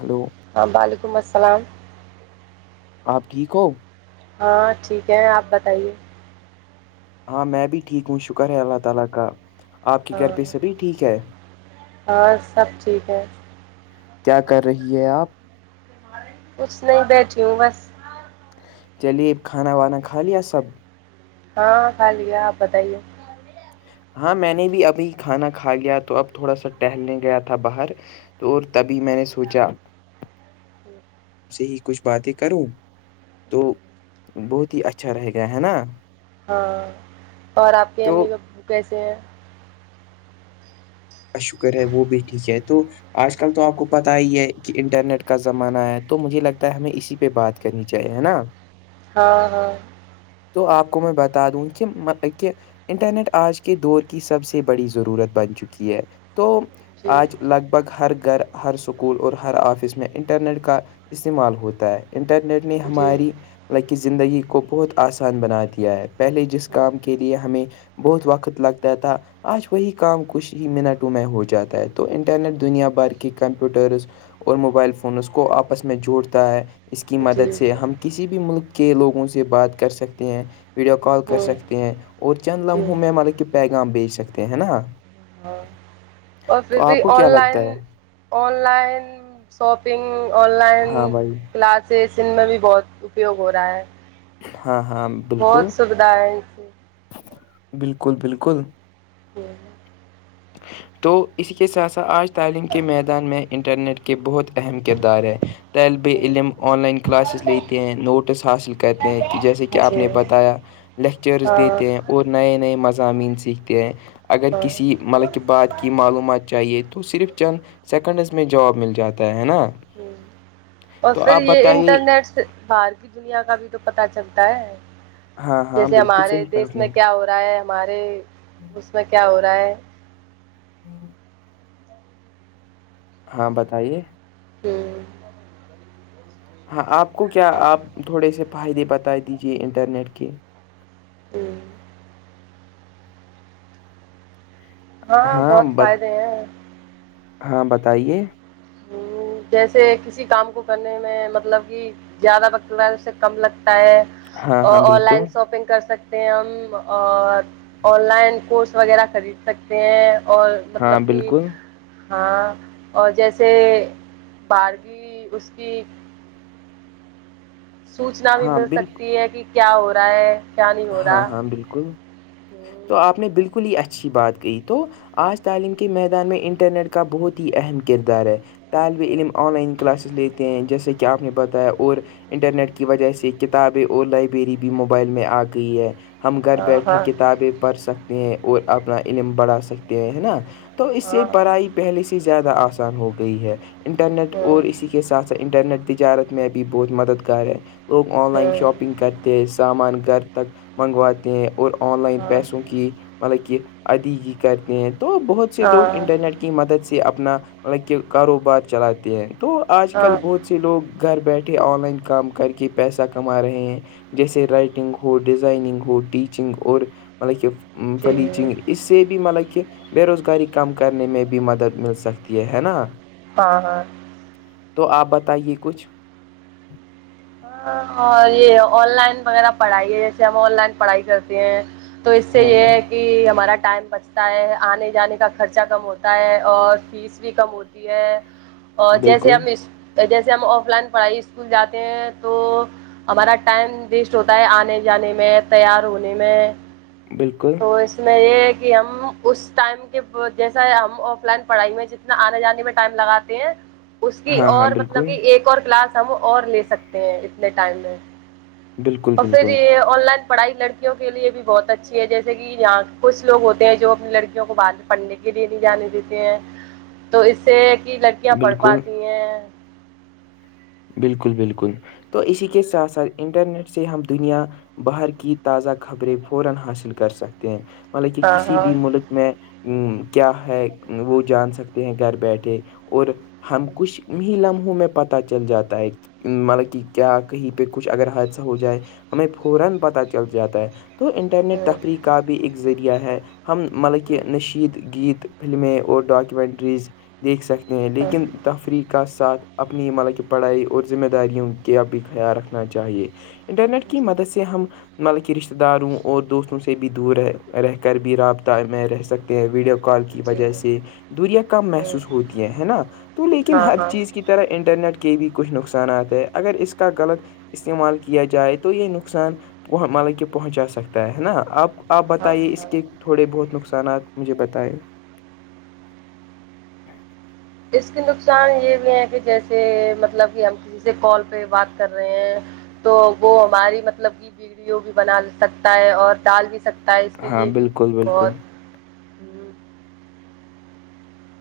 hello ہاں وعلیکم السلام آپ ٹھیک ہو ہاں ٹھیک ہے آپ بتائیے ہاں میں بھی ٹھیک ہوں شکر ہے اللہ تعالی کا آپ کے ہاں گھر پہ سبھی ٹھیک ہے ہاں سب ٹھیک ہے کیا کر رہی ہے آپ کچھ نہیں بیٹھی ہوں بس چلیے کھانا وانا کھا لیا سب ہاں خالیا آپ بتائیے ہاں میں نے بھی ابھی کھانا کھا لیا تو اب تھوڑا سا ٹہلنے گیا تھا باہر تو تبھی میں نے سوچا سے ہی کچھ باتیں کروں تو بہت ہی اچھا رہے گا ہے نا ہاں اور آپ کے تو امی پو کیسے ہیں کا شکر ہے وہ بھی ٹھیک ہے تو آج کل تو آپ کو پتا ہی ہے کہ انٹرنیٹ کا زمانہ ہے تو مجھے لگتا ہے ہمیں اسی پہ بات ہے کرنی چاہیے ہے نا ہاں ہاں تو آپ کو میں بتا دوں کہ کہ انٹرنیٹ آج کے دور کی سب سے بڑی ضرورت بن چکی ہے تو جی آج لگ بھگ ہر گھر ہر سکول اور ہر آفس میں انٹرنیٹ کا استعمال ہوتا ہے انٹرنیٹ نے جی ہماری لک زندگی کو بہت آسان بنا دیا ہے پہلے جس ہوں کام کے لیے ہمیں بہت وقت لگتا تھا آج وہی کام کچھ ہی منٹوں میں ہو جاتا ہے تو انٹرنیٹ دنیا بھر کے کمپیوٹرز اور موبائل فون اس کو آپس میں جوڑتا ہے اس کی جی مدد سے جی ہم کسی بھی ملک کے لوگوں سے بات کر سکتے ہیں ویڈیو کال کر ہوں سکتے ہیں اور چند جی لمحوں میں مطلب کہ پیغام بیچ سکتے ہیں نا ہاں اور پھر تو بھی آپ کو آن کیا لائن لگتا ہے online shopping online ہاں بھائی کلاس میں بھی بہت اپیوگ ہو رہا ہے ہاں ہاں بہت بالکل سویدھ ہے اس سے بالکل بالکل تو [unintelligible] تو اسی کے ساتھ ساتھ آج تعلیم کے میدان میں انٹرنیٹ کے بہت اہم کردار ہے طالب ہوں علم آن لائن کلاسز لیتے ہیں نٹس حاصل کرتے ہیں کہ جیسے کہ آپ جی نے ہاں بتایا لیکچرز دیتے ہیں اور نئے نئے مضامین سیکھتے ہیں اگر ہاں ہ کسی مطلب کہ بات کی معلومات چاہیے تو صرف چند سیکنڈز میں جاب مل جاتا ہے نا [inaudible] اور تو پھر آپ یہ بتائیے انٹرنیٹ سے باہر کی دنیا کا بھی تو پت چلتا ہے ہاں ہاں جیسے بالکل ہمارے صحیح کہا دیس آپ نے میں کیا ہو رہا ہے ہمارے اس میں کیا ہو رہا ہے ہوں ہاں بتائیے ہ ہاں آپ کو کیا آپ تھوڑے سے فائدے بتا دیجیے انٹرنیٹ کے ہ ہاں بہت ب فائدے ہیں ہاں بتائیے ہ جیسے کسی کام کو کرنے میں مطلب کہ زیادہ وقت ہے اس سے کم لگتا ہے ہاں ہاں آن بالکل لائن شاپنگ کر سکتے ہم آن لائن کورس وغیرہ خرید سکتے ہیں اور ہاں مطلب کہ بالکل ہاں اور جیسے بار کی اس کی سوچنا بھی ہاں مل بالکل سکتی ہے کہ کیا ہو رہا ہے کیا نہیں ہو ہاں رہا ہاں بالکل ہوں، تو آپ نے بالکل ہی اچھی بات کہ تو آج تعلیم کے میدان میں انٹرنیٹ کا بہت ہی اہم کردار ہے طالب علم آن لائن کلاسز لیتے ہیں جیسے کہ آپ نے بتایا اور انٹرنیٹ کی وجہ سے کتابیں اور لائبریری بھی موبائل میں آ گئی ہے ہم گھر ہاں بیٹھے ہاں کتابیں پڑھ سکتے ہیں اور اپنا علم بڑھا سکتے ہیں ہے نا تو اس سے ہاں پڑھائی پہلے سے زیادہ آسان ہو گئی ہے انٹرنیٹ اور اسی کی کے ساتھ سھ انٹرنیٹ تجارت میں ا بھی بہت مددگار ہے لوگ آن لائن ہاں شاپنگ کرتے سامان گھر تک منگواتے ہیں اور آن لائن ہاں پیسوں کی مطلب کہ ادگی کرتے ہیں تو بہت سے ہاں لوگ انٹرنیٹ کی مدد سے اپنا مطلب کہ کاروبار چلاتے ہیں تو آج کل ہاں بہت سے لوگ گھر بیٹھے آن لائن کام کر کے پیسہ کما رہے ہیں جیسے رائٹنگ ہو ڈیزائننگ ہو ٹیچنگ اور مطلب کہ جی فلیچنگ اس سے بھی مطلب کہ بے روزگاری کم کرنے میں بھی مدد مل سکتی ہے ہے نا ہاں ہاں تو آپ بتائیے کچھ ہاں اور یہ آن لائن وغیرہ پڑھائی ہے جیسے ہم آن لائن پڑھائی کرتے ہیں تو اس سے ہاں یہ ہاں ہے کہ ہمارا ٹائم بچتا ہے آنے جانے کا خرچہ کم ہوتا ہے اور پھر عیسوی کم ہوتی ہے اور جیسے بالکل ہم اس جیسے ہم آف لائن پڑھائی اسکول جاتے ہیں تو ہمارا ٹائم ویسٹ ہوتا ہے آنے جانے میں تیار ہونے میں بالکل تو اس میں یہ ہے کہ ہم اس ٹائم کے جیسا ہم آف لائن پڑھائی میں ج آنے جانے میں ٹائم لگاتے ہیں اس کی ہاں ہاں اور مطلب بالکل کہ ایک اور کلاس ہم اور لے سکتے ہیں اتنے ٹائم میں بالکل اور پھر بالکل یہ آن لائن پڑھائی لڑکیوں کے لیے بھی بہت اچھی ہے جیسے کہ یہاں کچھ لو ہوتے ہیں جو اپنی لڑکیوں کو بد پڑھنے کے لیے نہیں جانے دیتے ہیں تو اس سے کہ لڑکیاں پڑھ بالکل پاتی ہیں بالکل بالکل تو اسی کے ساتھ ساتھ انٹرنیٹ سے ہم دنیا ہاں ہاں [unintelligible] میں کیا ہے وہ جان سکتے ہیں گھر بیٹھے اور ہم کچھ ہی لمحوں میں پتاہ چل جاتا ہے [unintelligible] تو انٹرنیٹ تفریح کا بھی ایک ذریعہ ہے ہم مطلب کہ نشیید گیت فلمیں اور ڈاکومنٹریز دیکھ سکتے ہیں لیکن تفریح کا ساتھ اپنی مل کے پڑھائی اور ذمہ داریوں کے اب بھی خیال رکھنا چاہیے انٹرنیٹ کی جی مدد سے ہم مطلبک رشتتے داروں اور دوستوں سے بھی دور رہ رہ کر بھی رابطہ میں رہ سکتے ہیں ویڈیو کال کی جی وجہ سے دوریا کم محسوس ہوتی ہے ہے نا تو لیکن ہاں ہر ہاں چیز کی طیرا انٹرنیٹ کے بھی کچھ نقصانات ہے اگر اس کا غلط استعمال کیا جائے تو یہ نقصان مطلب کہ پہنچا سکتا ہے نا آب آپ ہاں بتائیے اس ہاں کے تھوڑے بہت نقصانات مجھے بتائائے اس کے نقصان یہ بھی ہے کہ جیسے مطلب کہ ہم کسی سے کال پہ بات کر رہے ہیں تو وہ ہماری مطلب کہ بیڑیوں بھی بنا سکتا ہے اور دال بھی سکتا ہے اس کے ہاں لیے بھی بالکل بالکل بہت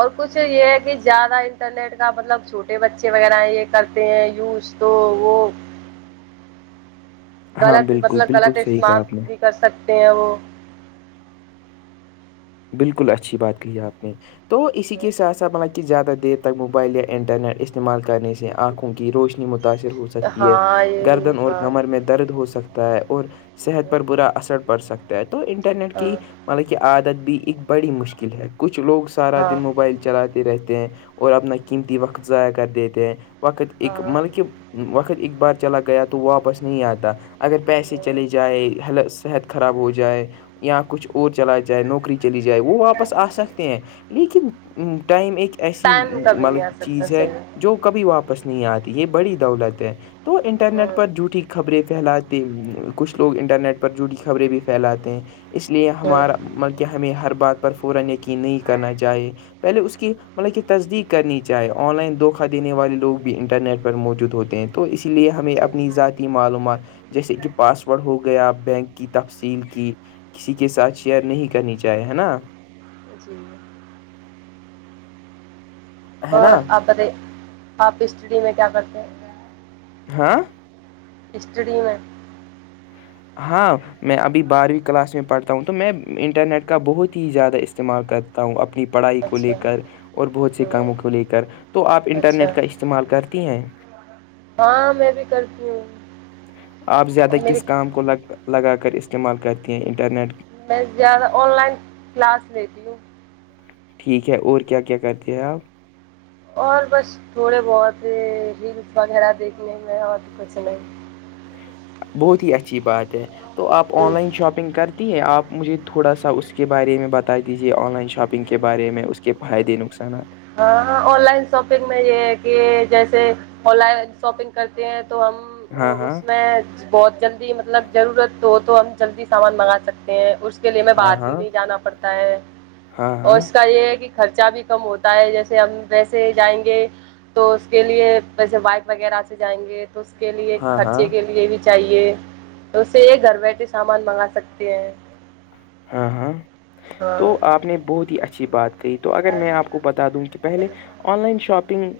اور کچھ یہ ہے کہ زیادہ انٹرنیٹ کا مطلب چھوٹے بچے وغیرہ یہ کرتے ہیں یوز تو وہ [unintelligible] غلط بالکل مطلب بالکل غلط صحیح کہا استماف آپ نے بھی کر سکتے ہیں وہ بالکل اچھی بات کہ ہے آپ نے تو اسی کے ساتھ ساتھ م کہ زیادہ دیر تک موبائل یا انٹرنیٹ استعمال کرنے سے آنکھوں کی روشنی متاأثر ہو ہے سکتی ہے ہاں یہ بھی گردن اور ہاں کمر میں د درد ہو سکتا ہے اور جی صحت پر برا اثر پڑ سکتا ہے تو انٹرنیٹ ہاں کی مطلب کہ عادت بھی ا ایکک بڑی مشکل ہے کچھ لوگ سارا دن ہاں موبائل چلاتے رہتے ہیں اور اپنا قیمتی وقت ضائع کر دیتے ہیں وقت ایک ہاں مطلب کہ وقت اک بار چلا گیا تو واپس نہیں آتا اگر پیسے چلے جائےل صحت خراب ہو جائے یااں کچھ اور چلا جائے نوکری چلی جائے وہ واپس آ سکتے ہیں لیکن ٹائم ایک نہیں ایسی ٹائم کا بھی نہیں مطلب آ کی سکتا چیز ہے صحیح جو کبھی واپس نہیں آتی یہ بڑی دولت ہے تو انٹرنیٹ ہوں پر جوٹھی خبریں پھیلاتے کچھ لوگ انٹرنیٹ پر جڑی خبریں بھی پھیلاتے ہیں اس لیے ہمارا ہوں بلکہ ہمیں ہر بات پر فورا یقین نہیں کرنا چاہیے پہلے اس کی مطلب کہ تصدیق کرنی چاہے آن لائن دھوکھا دینے والے لوگ بھی انٹرنیٹ پر موجود ہوتے ہیں تو اسی لیے ہمیں جی اپنی ذاتی جی معلومات جیسے کہ پاس ورڈ ہو گیا بینک کی تفصیل کی کسی کے ساتھ شیئر نہیں کا نیچا آئے ہے نا جی ہے اور نا آپ ب آپ ہسٹی میں کیا کرتے ہیں ہاں ہسٹریی میں ہاں میں ابھی بارہویں کلاس میں پڑھتا ہوں تو میں انٹرنیٹ کا بہت ہی زیادہ استعمال کرتا ہوں تا ہوں اپنی پڑھائی کو اچھا لے کر اور بہت سے کاموں ہوں کو لے کر تو آپ انٹرنیٹ اچھا کا استعمال کرتی ہیں ہاں میں بھی کرتی ہوں آپ زیادہ اور میری کس کام کو لگ لگا کر استعمال کرتے ہیں انٹرنیٹ میں زیادہ آن لائن کلاس لیتی ہوں ٹھیک ہے اور کیا کیا کرتے ہیں آپ اور بس تھوڑے بہت ہیلس وغیرہ دیکھنے میں اور کچھ نہیں بہت ہی اچھی بات ہے تو آپ ہوں آن لائن شاپنگ کرتے تی ہے آپ مجھے تھوڑا سا اس کے بارے میں بتا دیجیے آن لائن شاپنگ کے بارے میں اس کے فائدے نقصانات ہاں آن لائن شاپنگ میں یہ ہے کہ جیسے آن لائن شاپنگ کرتے ہیں تو ہم ہاں ہاں اس میں بہت جلدی مطلب ضرورت ہو تو ہم جلدی سامان منگا سکتے ہیں اس اس کے لیے میں ہاں باہر بھی ہاں نہیں جانا پڑتا ہے ہاں اور ہاں اس کا یہ ہے کہ خرچہ بھی کم ہوتا جیسے ہم ویسے جائیں گے تو اس کے لیے ویسے بائک وغیرہ سے جائیں گے تو اس کے لیے ہاں ہاں خرچے کے لیے بھی چاہیے تو اسے ایک گھر بیٹھے سامان منگا سکتے ہیں ہاں ہاں ہاں تو آپ نے بہت ہی اچھی بات گئی تو اگر میں آپ کو بتا دوں کہ پہلے آن لائن شاپنگ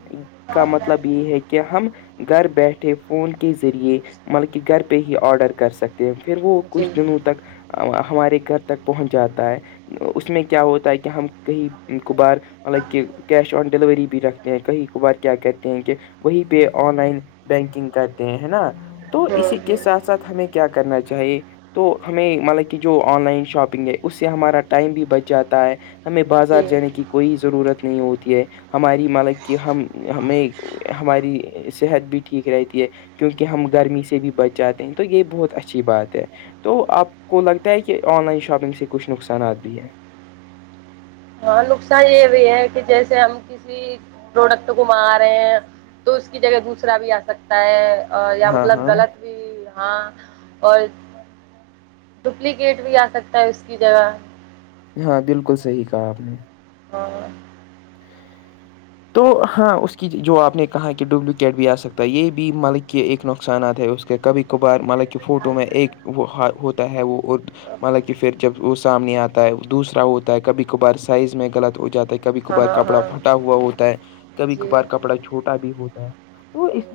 کا مطلب یہ ہے کہ کیا ہم گھر بیٹھے فون کے ذریعے بلکہ گھر پہ ہی آرڈر کر سکتے پھر وہ کچھ جی دنوں تک ہمارے گھر تک پہنچ جاتا ہے اس میں کیا ہوتا ہے کہ ہم کہیں قبار مطلب کہ کیش آن ڈیلوری بھی رکھ کہیں ک بار کیا کہتے ہیں کہ وہی پہ آن لائن بینکنگ کرتے ہیں ہے نا تو ہاں اسی کے ہاں ساتھ ساتھ ہمیں کیا کرنا چاہیے تو ہمیں مطلب کہ جو آن لائن شاپنگ ہے اس سے ہمارا ٹائم بھی بچ جاتا ہے ہمیں بازار جی جانے کی کوئی ضرورت نہیں ہوتی ہے ہماری مالک کی ہم ہمیں ہماری صحت بھی ٹھیک رہتی ہے کیونکہ ہم گرمی سے بھی بچ جاتے ہیں تو یہ بہت اچھی بات ہے تو آپ کو لگتا ہے کہ آن لائن شاپنگ سے کچھ نقصانات بھی ہیں ہاں نقصان یہ بھی ہے کہ جیسے ہم ک پروڈکٹ کو مگا رہے ہیں تو اس کی جگہ دوسرا بھی آ سکتا تا ہے اور یا ہاں مطلب ہاں غلط بھی ہاں اور ڈپلیکیٹ بھی آ سکتا ہے اس کی جگہ ہاں بالکل صحیح کہا آپ نے ہاں ہاں [unintelligible] تو ہاں اس کی جو آپ نے کہا کہ ڈوبلیکیٹ بھی آ سکتا ہے یہ بھی مالک کہ ایک نقصانات ہے اس کے کبھی کبھار مطلب کہ فوٹو میں ایک وہ ہوتا ہے وہ مطا کہ پھر جب وہ سامنے آتا ہے دوسرا ہوتا ہے کبھی کبھار سائز میں غلط ہو جاتا ہے کبھی ہاں کبار ہاں کپڑا ہاں پھٹا ہوا ہوتا ہے کبھی جی کبھار کپڑا چھوٹ چھوٹا بھی ہوتا ہے وہ اس ہوں،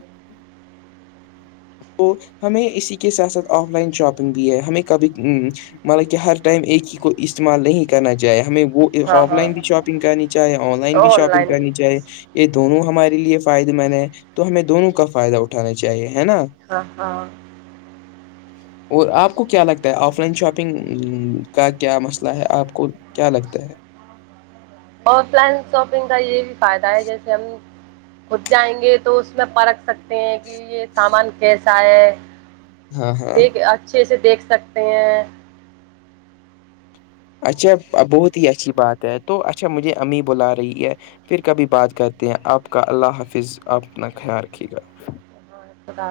تو ہمیں اسی کے ساتھ ساتھ آف لائن شاپنگ بھی ہے ہمیں کبھی ا مطلب کہ ہر ٹائم ایک ہی کو استعمال نہیں کرنا چاہی ہمیں وہ ہاں آف ہاں لائن بھی شاپنگ کرنی چاہے آن لائن بھی شاپنگ لائن کرنی بھی یہ دونوں ہمارے لیے فائدے مند ہے تو ہمیں دونوں کا فائدہ اٹھانا چاہیے ہے نا ہاں ہاں [unintelligible] اور آپ کو کیا لگتا ہے آف لائن شاپنگ کا کیا مسئلہ ہے آپ کو کیا لگتا ہے آف لائن شاپنگ کا یہ بھی فائدہ ہے جیسے ہم کود جائیں گے تو اس میں پرکھ سکتے ہیں کہ یہ سامان کیسا ہے ہاں ہاں دیکھ اچھے سے دیکھ سکتے ہیں اچھا بہت ہی اچھی بات ہے تو اچھا مجھے امی بلا رہی ہے پھر کبھی بات کرتے ہیں آپ کا اللہ حافظ اپپ اپنا خیال رکھیے گا ہاں، خدا